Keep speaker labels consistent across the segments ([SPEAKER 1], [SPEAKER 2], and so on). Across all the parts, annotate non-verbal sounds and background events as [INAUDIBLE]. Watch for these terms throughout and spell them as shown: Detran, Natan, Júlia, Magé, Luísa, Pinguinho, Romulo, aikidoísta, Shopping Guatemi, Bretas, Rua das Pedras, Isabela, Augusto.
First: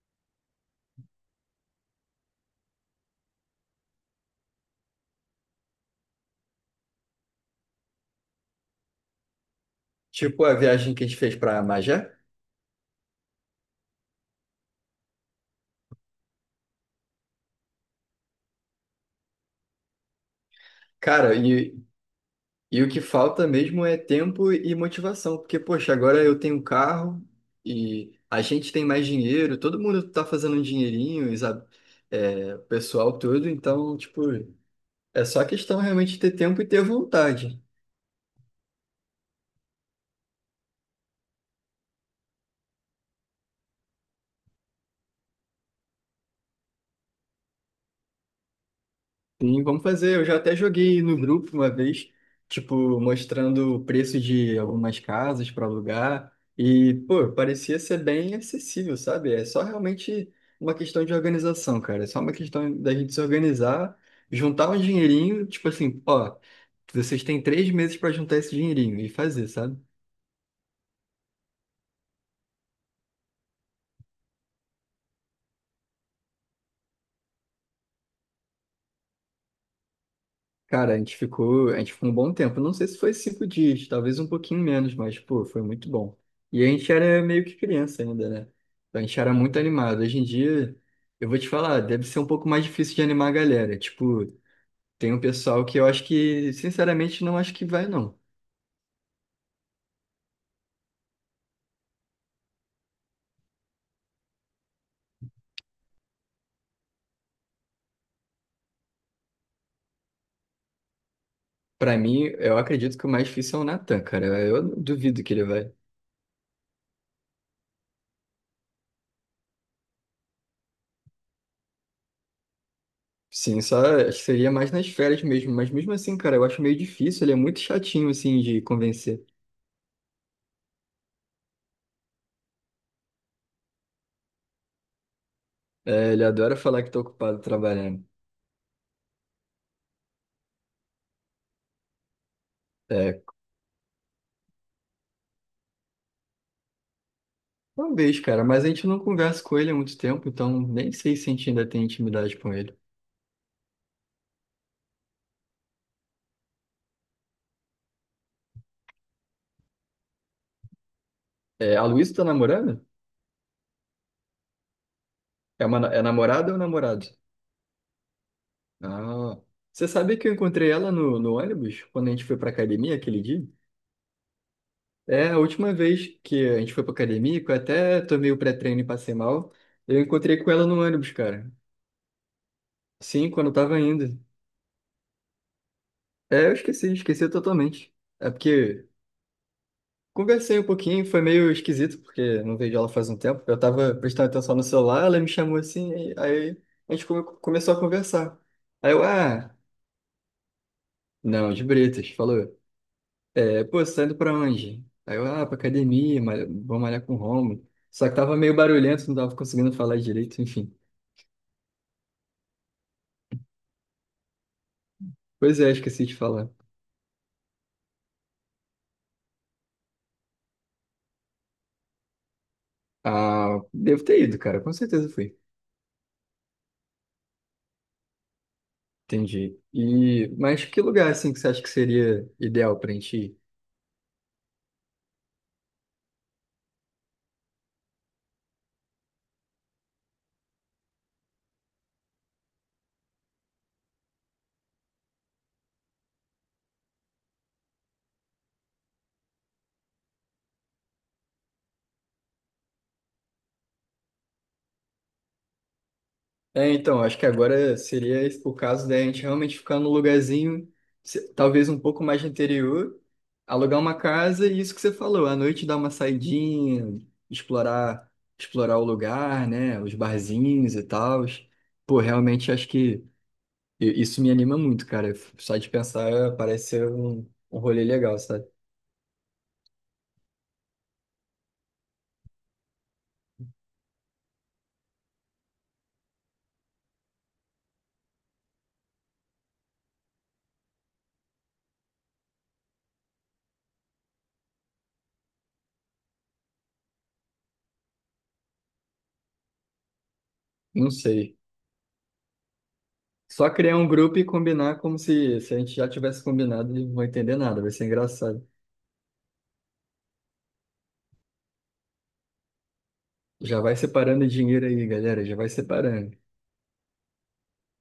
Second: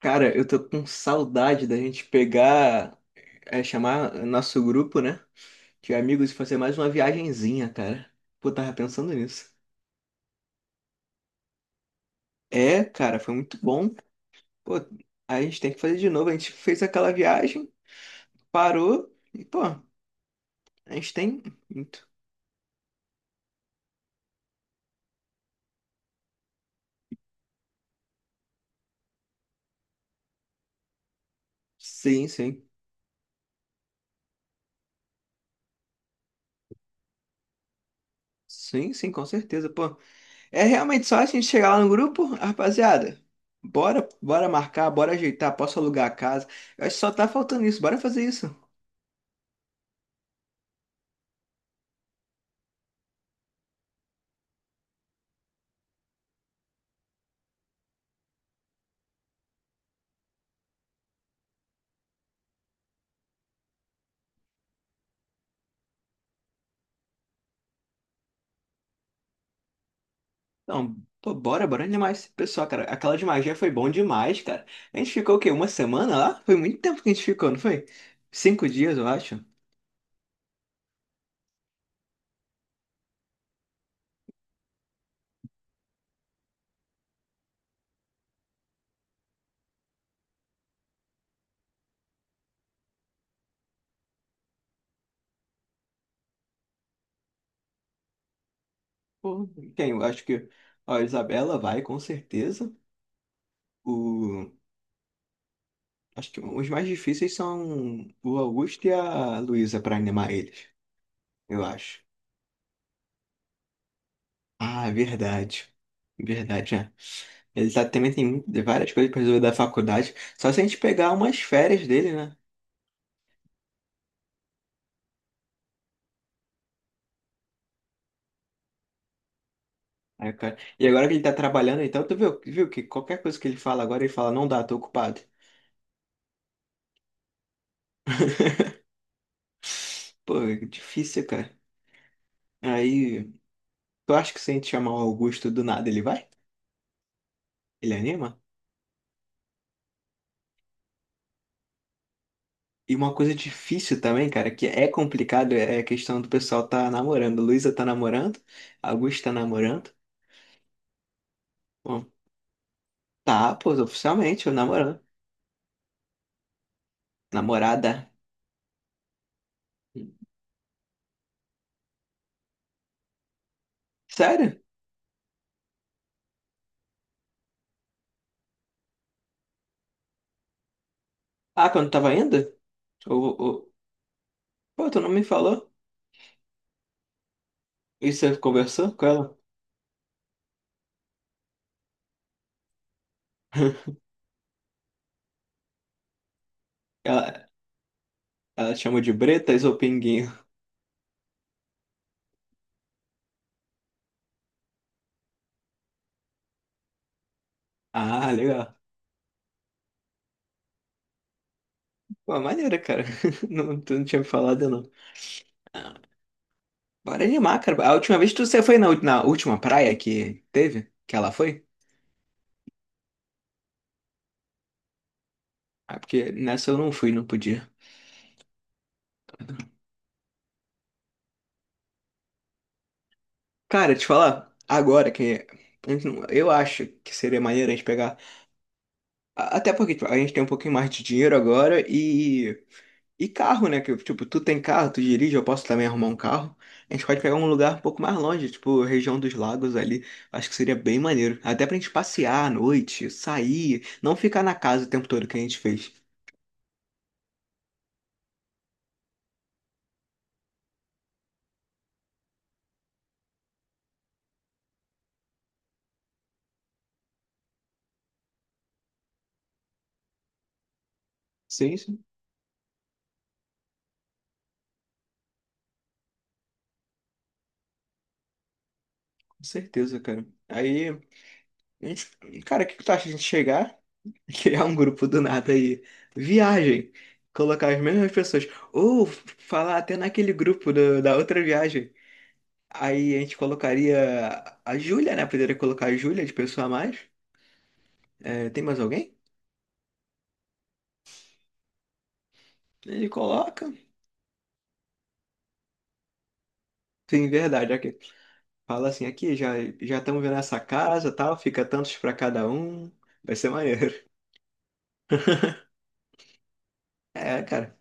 [SPEAKER 1] Cara, eu tô com saudade da gente pegar, chamar nosso grupo, né? De amigos e fazer mais uma viagenzinha, cara. Pô, tava pensando nisso.
[SPEAKER 2] Tipo a viagem que a gente fez pra Magé.
[SPEAKER 1] É, cara, foi muito bom. Pô, a gente tem que fazer de novo. A gente fez aquela viagem, parou e, pô, a gente
[SPEAKER 2] Cara,
[SPEAKER 1] tem
[SPEAKER 2] e,
[SPEAKER 1] muito.
[SPEAKER 2] e o que falta mesmo é tempo e motivação. Porque, poxa, agora eu tenho um carro e a gente tem mais dinheiro, todo mundo tá fazendo um dinheirinho, sabe?
[SPEAKER 1] Sim,
[SPEAKER 2] É, o
[SPEAKER 1] sim.
[SPEAKER 2] pessoal todo, então, tipo, é só questão realmente de ter tempo e ter vontade.
[SPEAKER 1] Sim, sim, com certeza, pô. É realmente só a gente chegar lá no grupo, rapaziada. Bora, bora marcar, bora ajeitar, posso alugar a casa. Eu acho que só tá faltando isso. Bora fazer isso.
[SPEAKER 2] Sim, vamos fazer. Eu já até joguei no grupo uma vez, tipo, mostrando o preço de algumas casas para alugar. E, pô, parecia ser bem acessível, sabe? É só realmente uma questão de organização, cara. É só uma questão da gente se organizar, juntar um dinheirinho, tipo assim, ó, vocês têm 3 meses para juntar esse dinheirinho e fazer, sabe?
[SPEAKER 1] Não, pô, bora, bora demais. Pessoal, cara, aquela de magia foi bom demais, cara. A gente ficou o quê? Uma semana lá? Foi muito tempo que a gente ficou, não foi? 5 dias, eu acho.
[SPEAKER 2] Cara, a gente ficou um bom tempo. Não sei se foi 5 dias, talvez um pouquinho menos, mas, pô, foi muito bom. E a gente era meio que criança ainda, né? Então a gente era muito animado. Hoje em dia, eu vou te falar, deve ser um pouco mais difícil de animar a galera. Tipo, tem um pessoal que eu acho que, sinceramente, não acho que vai, não.
[SPEAKER 1] Pô, quem? Eu acho que ó, a Isabela vai, com certeza. O... Acho que os mais difíceis são o Augusto e a Luísa pra animar eles, eu
[SPEAKER 2] Pra
[SPEAKER 1] acho.
[SPEAKER 2] mim, eu acredito que o mais difícil é o Natan, cara. Eu
[SPEAKER 1] Ah, é
[SPEAKER 2] duvido que ele
[SPEAKER 1] verdade.
[SPEAKER 2] vai.
[SPEAKER 1] Verdade, é. Também tem várias coisas pra resolver da faculdade. Só se a gente pegar umas férias dele, né?
[SPEAKER 2] Sim, só acho que seria mais nas férias mesmo. Mas mesmo assim, cara, eu acho meio difícil. Ele é muito chatinho, assim, de convencer.
[SPEAKER 1] É, cara. E agora que ele tá trabalhando, então, tu viu que qualquer coisa que ele fala agora, ele fala, não dá, tô ocupado.
[SPEAKER 2] É, ele adora falar que tá ocupado trabalhando.
[SPEAKER 1] Pô, é difícil, cara.
[SPEAKER 2] É,
[SPEAKER 1] Aí, tu acha que se a gente chamar o Augusto do nada, ele vai? Ele
[SPEAKER 2] talvez,
[SPEAKER 1] anima?
[SPEAKER 2] cara, mas a gente não conversa com ele há muito tempo, então nem sei se a gente ainda tem intimidade com ele.
[SPEAKER 1] E uma coisa difícil também, cara, que é complicado, é a questão do pessoal tá namorando. Luísa tá namorando, Augusto tá namorando.
[SPEAKER 2] É, a
[SPEAKER 1] Bom,
[SPEAKER 2] Luísa tá namorando?
[SPEAKER 1] tá, pô, oficialmente, eu namorando.
[SPEAKER 2] É, uma, é namorada ou namorado?
[SPEAKER 1] Namorada.
[SPEAKER 2] Ah, você sabe que eu encontrei ela no ônibus quando a gente foi pra academia aquele dia?
[SPEAKER 1] Sério?
[SPEAKER 2] É, a última vez que a gente foi pra academia, que eu até tomei o pré-treino e passei mal, eu encontrei com ela no ônibus, cara.
[SPEAKER 1] Ah, quando tava indo?
[SPEAKER 2] Sim,
[SPEAKER 1] Ou,
[SPEAKER 2] quando eu
[SPEAKER 1] ou...
[SPEAKER 2] tava indo.
[SPEAKER 1] Pô, tu não me falou?
[SPEAKER 2] É, eu esqueci, esqueci totalmente.
[SPEAKER 1] E
[SPEAKER 2] É
[SPEAKER 1] você
[SPEAKER 2] porque
[SPEAKER 1] conversou com ela?
[SPEAKER 2] Conversei um pouquinho, foi meio esquisito, porque não vejo ela faz um tempo. Eu tava
[SPEAKER 1] [LAUGHS]
[SPEAKER 2] prestando atenção no celular, ela me chamou assim, e aí a gente
[SPEAKER 1] Ela,
[SPEAKER 2] começou a conversar.
[SPEAKER 1] Ela
[SPEAKER 2] Aí
[SPEAKER 1] chama
[SPEAKER 2] eu,
[SPEAKER 1] de
[SPEAKER 2] ah,
[SPEAKER 1] Bretas ou Pinguinho?
[SPEAKER 2] não, de Bretas, falou. É, pô, você tá indo pra onde? Aí eu, ah, pra academia, vou malhar com o Romulo. Só que
[SPEAKER 1] Ah,
[SPEAKER 2] tava meio
[SPEAKER 1] legal.
[SPEAKER 2] barulhento, não tava conseguindo falar direito, enfim.
[SPEAKER 1] Pô, maneira, cara. [LAUGHS] Não, tu não tinha me falado, não.
[SPEAKER 2] Pois é, esqueci de falar.
[SPEAKER 1] Bora animar, cara. A última vez que você foi na última praia que teve, que ela foi?
[SPEAKER 2] Ah, devo ter ido, cara, com certeza fui.
[SPEAKER 1] Ah, porque nessa eu não fui, não podia.
[SPEAKER 2] Entendi. E, mas que lugar, assim, que você acha que seria ideal pra gente ir?
[SPEAKER 1] Cara, te falar, agora que a gente não- eu acho que seria maneiro a gente pegar. Até porque tipo, a gente tem um pouquinho mais de dinheiro agora. E carro, né? Que, tipo, tu tem carro, tu dirige, eu posso também arrumar um carro. A gente pode pegar um lugar um pouco mais longe, tipo, região dos lagos ali. Acho que seria bem maneiro. Até pra gente passear à noite, sair, não ficar na casa o tempo todo que a gente fez.
[SPEAKER 2] É, então, acho que agora seria o caso da gente realmente ficar num lugarzinho, talvez um pouco mais de interior, alugar uma casa e isso que você falou, à noite dar uma saidinha, explorar, explorar o lugar, né, os barzinhos e tal.
[SPEAKER 1] Sim,
[SPEAKER 2] Pô,
[SPEAKER 1] sim,
[SPEAKER 2] realmente acho que isso me anima muito, cara. Só de pensar parece ser um, um rolê legal, sabe?
[SPEAKER 1] com certeza, cara. Aí, gente- cara, o que que tu acha de a gente chegar, [LAUGHS] criar um grupo do nada aí? Viagem. Colocar as mesmas pessoas. Ou falar até naquele grupo da outra viagem. Aí a gente colocaria a Júlia, né? Poderia colocar a Júlia de pessoa a mais. É, tem mais alguém?
[SPEAKER 2] Não sei.
[SPEAKER 1] Ele
[SPEAKER 2] Só
[SPEAKER 1] coloca.
[SPEAKER 2] criar um grupo e combinar como se a gente já tivesse combinado, e não vou
[SPEAKER 1] Sim,
[SPEAKER 2] entender nada, vai
[SPEAKER 1] verdade.
[SPEAKER 2] ser
[SPEAKER 1] Aqui.
[SPEAKER 2] engraçado.
[SPEAKER 1] Fala assim, aqui já já estamos vendo essa casa, tal, fica tantos pra cada um. Vai ser
[SPEAKER 2] Já vai
[SPEAKER 1] maneiro. [LAUGHS]
[SPEAKER 2] separando dinheiro aí, galera. Já vai separando.
[SPEAKER 1] É, cara,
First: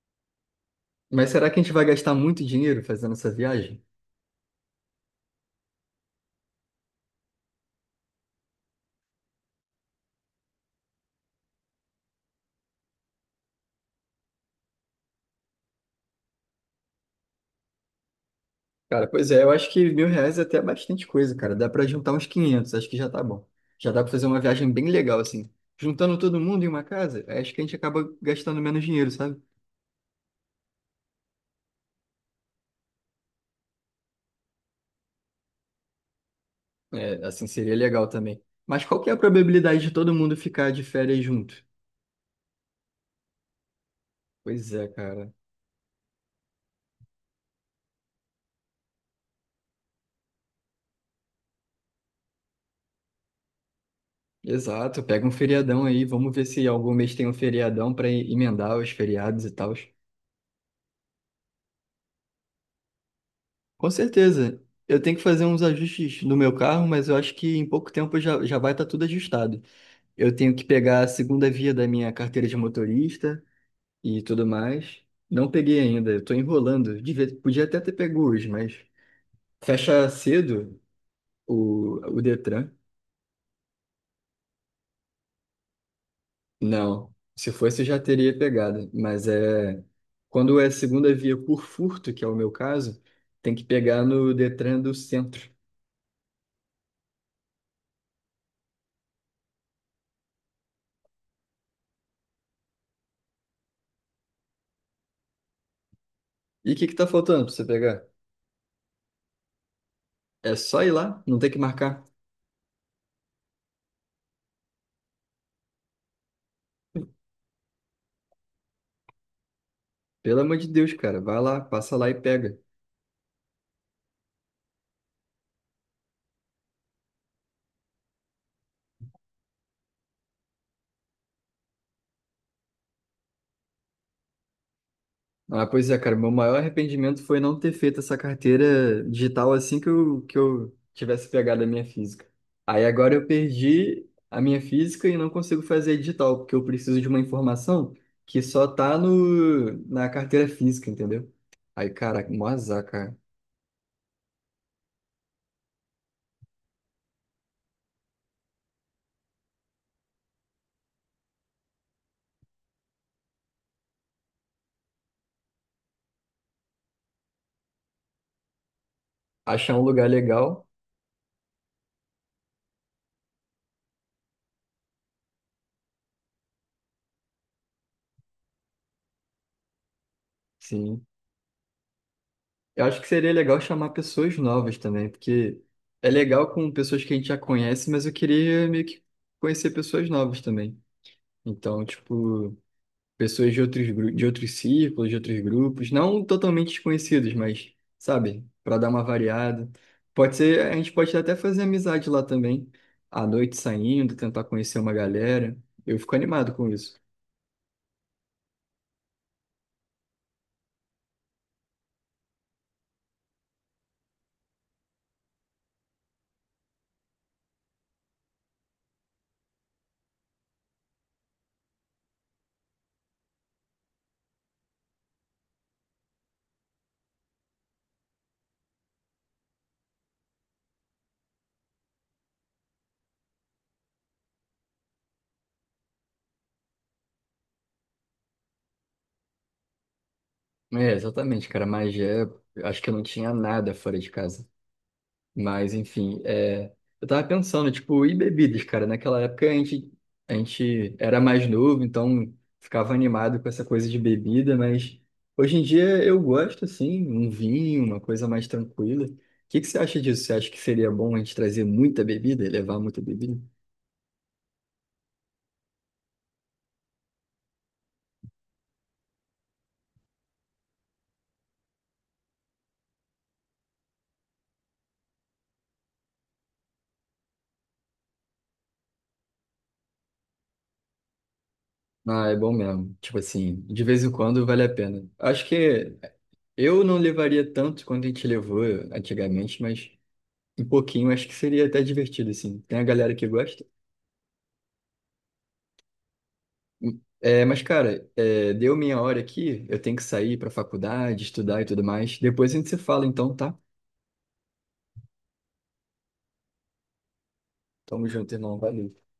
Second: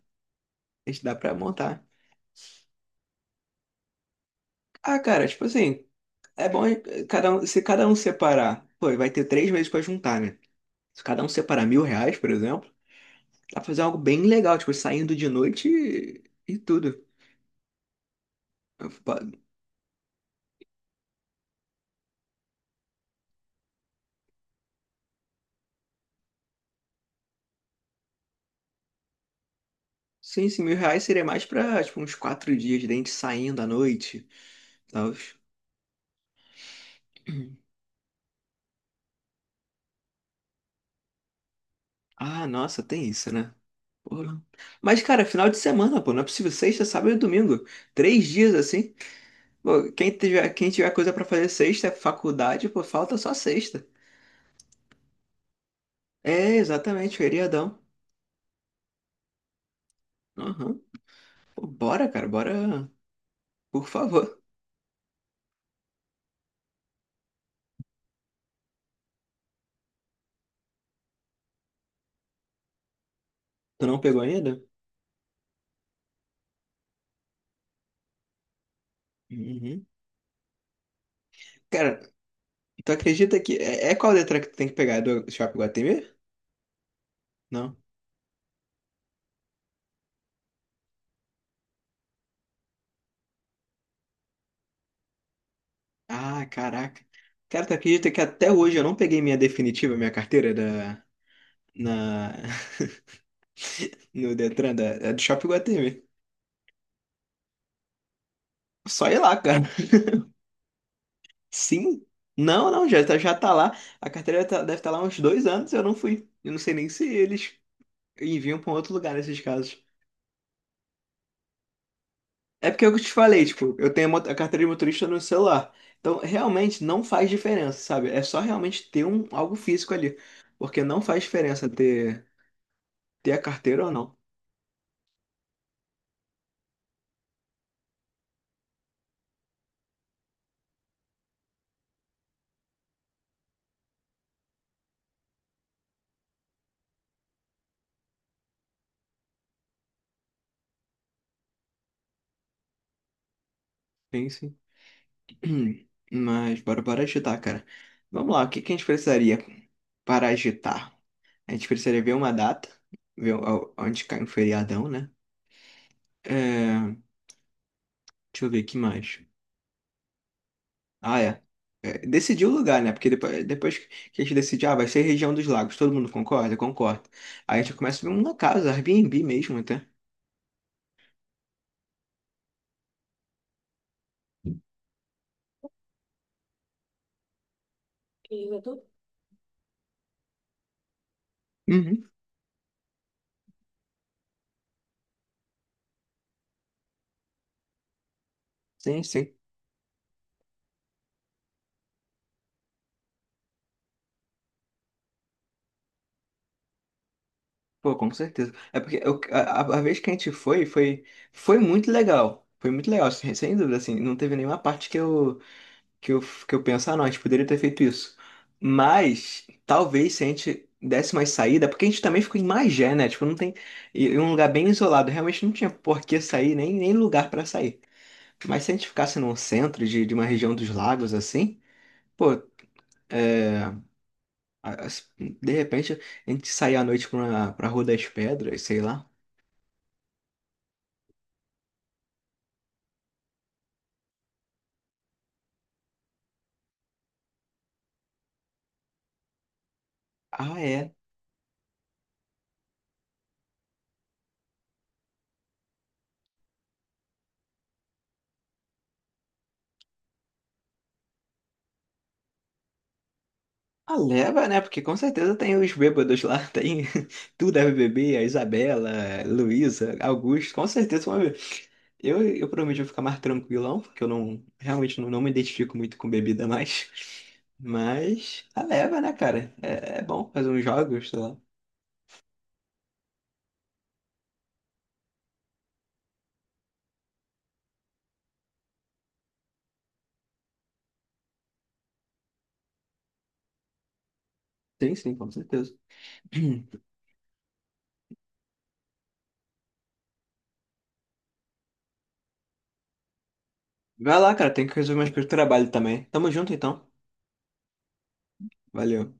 [SPEAKER 1] a gente dá
[SPEAKER 2] Mas
[SPEAKER 1] pra
[SPEAKER 2] será que a gente
[SPEAKER 1] montar.
[SPEAKER 2] vai gastar muito dinheiro fazendo essa viagem?
[SPEAKER 1] Ah, cara, tipo assim, é bom se cada um separar, pô, vai ter 3 meses pra juntar, né? Se cada um separar R$ 1.000, por exemplo, dá pra fazer algo bem legal, tipo, saindo de noite e tudo.
[SPEAKER 2] Cara, pois é, eu acho que R$ 1.000 é até bastante coisa, cara. Dá pra juntar uns 500 acho que já tá bom. Já dá pra fazer uma viagem bem legal, assim. Juntando todo mundo em uma casa, acho que a gente acaba gastando menos dinheiro, sabe?
[SPEAKER 1] Sim, sim, R$ 1.000 seria mais pra, tipo, uns 4 dias, dente saindo à noite, tal.
[SPEAKER 2] É, assim, seria legal também. Mas qual que é a probabilidade de todo mundo ficar de férias junto?
[SPEAKER 1] Ah, nossa, tem isso, né? Porra.
[SPEAKER 2] Pois é,
[SPEAKER 1] Mas, cara,
[SPEAKER 2] cara.
[SPEAKER 1] final de semana, pô, não é possível sexta, sábado e domingo. 3 dias assim. Pô, quem tiver coisa pra fazer sexta, é faculdade, pô, falta só sexta.
[SPEAKER 2] Exato, pega um feriadão aí, vamos ver
[SPEAKER 1] É,
[SPEAKER 2] se algum mês
[SPEAKER 1] exatamente,
[SPEAKER 2] tem um
[SPEAKER 1] feriadão.
[SPEAKER 2] feriadão pra emendar os feriados e tal.
[SPEAKER 1] Aham. Pô, bora, cara, bora. Por
[SPEAKER 2] Com
[SPEAKER 1] favor.
[SPEAKER 2] certeza. Eu tenho que fazer uns ajustes no meu carro, mas eu acho que em pouco tempo já vai estar tudo ajustado. Eu tenho que pegar a segunda via da minha carteira de motorista
[SPEAKER 1] Tu não pegou
[SPEAKER 2] e tudo
[SPEAKER 1] ainda?
[SPEAKER 2] mais. Não peguei ainda, eu tô enrolando. Podia até ter pego hoje, mas
[SPEAKER 1] Uhum.
[SPEAKER 2] fecha cedo
[SPEAKER 1] Cara,
[SPEAKER 2] o Detran.
[SPEAKER 1] tu acredita que. É qual letra que tu tem que pegar? É do Shopping Guatemi?
[SPEAKER 2] Não, se
[SPEAKER 1] Não?
[SPEAKER 2] fosse eu já teria pegado, mas é quando é segunda via por furto, que é o meu caso, tem que pegar no Detran do centro.
[SPEAKER 1] Ah, caraca. Cara, tu acredita que até hoje eu não peguei minha definitiva, minha carteira na, [LAUGHS] no Detran, do Shopping Guatemi.
[SPEAKER 2] E o que que tá faltando para você pegar?
[SPEAKER 1] Só ir lá, cara.
[SPEAKER 2] É só ir lá, não tem que marcar.
[SPEAKER 1] Sim? Não, não, já tá lá. A carteira deve estar lá há uns 2 anos, eu não fui. Eu não sei nem se eles enviam pra um outro lugar nesses casos.
[SPEAKER 2] Pelo amor de Deus, cara, vai lá, passa lá e pega.
[SPEAKER 1] É porque eu te falei, tipo, eu tenho a carteira de motorista no celular. Então, realmente não faz diferença, sabe? É só realmente ter algo físico ali. Porque não faz diferença ter a carteira ou não.
[SPEAKER 2] Ah, pois é, cara, meu maior arrependimento foi não ter feito essa carteira digital assim que eu tivesse pegado a minha física. Aí agora eu perdi a minha física e não consigo fazer a digital, porque eu preciso de uma informação que só tá no, na carteira física, entendeu? Aí, cara, mó azar, cara.
[SPEAKER 1] Sim, sim. [CLEARS THROAT] Mas bora, bora agitar, cara. Vamos lá, o que que a gente precisaria para agitar? A gente precisaria ver uma data, ver onde cai um feriadão, né? É, deixa eu ver o que mais.
[SPEAKER 2] Achar um lugar legal,
[SPEAKER 1] Ah, é. É, decidir o lugar, né? Porque depois que a gente decide, ah, vai ser região dos lagos, todo mundo concorda? Concorda. Aí a gente começa a ver uma casa, Airbnb mesmo até.
[SPEAKER 2] sim. Eu acho que seria legal chamar pessoas novas também, porque é legal com pessoas que a gente já conhece, mas eu queria meio que conhecer pessoas novas também. Então,
[SPEAKER 1] Uhum.
[SPEAKER 2] tipo, pessoas de outros, de outros círculos, de outros grupos, não totalmente desconhecidos, mas, sabe, para dar
[SPEAKER 1] Sim,
[SPEAKER 2] uma
[SPEAKER 1] sim.
[SPEAKER 2] variada. Pode ser, a gente pode até fazer amizade lá também, à noite saindo, tentar conhecer uma galera. Eu fico animado com isso.
[SPEAKER 1] Pô, com certeza. É porque a vez que a gente foi, foi, muito legal. Foi muito legal, sem dúvida, assim. Não teve nenhuma parte que eu, que eu penso, ah, não, a gente poderia ter feito isso. Mas, talvez, se a gente desse mais saída, porque a gente também ficou em Magé, né? Tipo, não tem... Em um lugar bem isolado. Realmente não tinha por que sair, nem lugar pra sair. Mas se a gente ficasse num centro de uma região dos lagos, assim, pô, é, a- a- de repente a gente sair à noite pra Rua das Pedras, sei lá.
[SPEAKER 2] É, exatamente, cara, mas é, acho que eu não tinha nada fora de casa. Mas, enfim, é, eu tava pensando, tipo, e bebidas, cara? Naquela época a
[SPEAKER 1] Ah, é.
[SPEAKER 2] gente era mais novo, então ficava animado com essa coisa de bebida, mas hoje em dia eu gosto, assim, um vinho, uma coisa mais tranquila. O que que você acha disso? Você acha que seria bom a gente trazer muita bebida, levar muita bebida?
[SPEAKER 1] Ah, leva, né? Porque com certeza tem os bêbados lá, tem [LAUGHS] tu deve beber, a Isabela, Luísa, Augusto, com certeza vão beber. Eu prometo ficar mais tranquilão, porque eu não realmente não me identifico muito com bebida mais. Mas a leva, né, cara? É bom fazer uns jogos, sei lá.
[SPEAKER 2] Ah, é bom mesmo. Tipo assim, de vez em quando vale a pena. Acho que eu não levaria tanto quanto a gente levou antigamente, mas um pouquinho acho que seria até divertido, assim. Tem a galera que gosta?
[SPEAKER 1] Sim, sim, com certeza. [CLEARS THROAT]
[SPEAKER 2] É, mas, cara, é, deu minha hora aqui. Eu tenho que sair pra faculdade, estudar e tudo mais. Depois a gente se fala, então, tá?
[SPEAKER 1] Vai lá, cara, tem que resolver umas coisas do trabalho também. Tamo junto então.
[SPEAKER 2] Tamo junto, irmão. Valeu.
[SPEAKER 1] Valeu.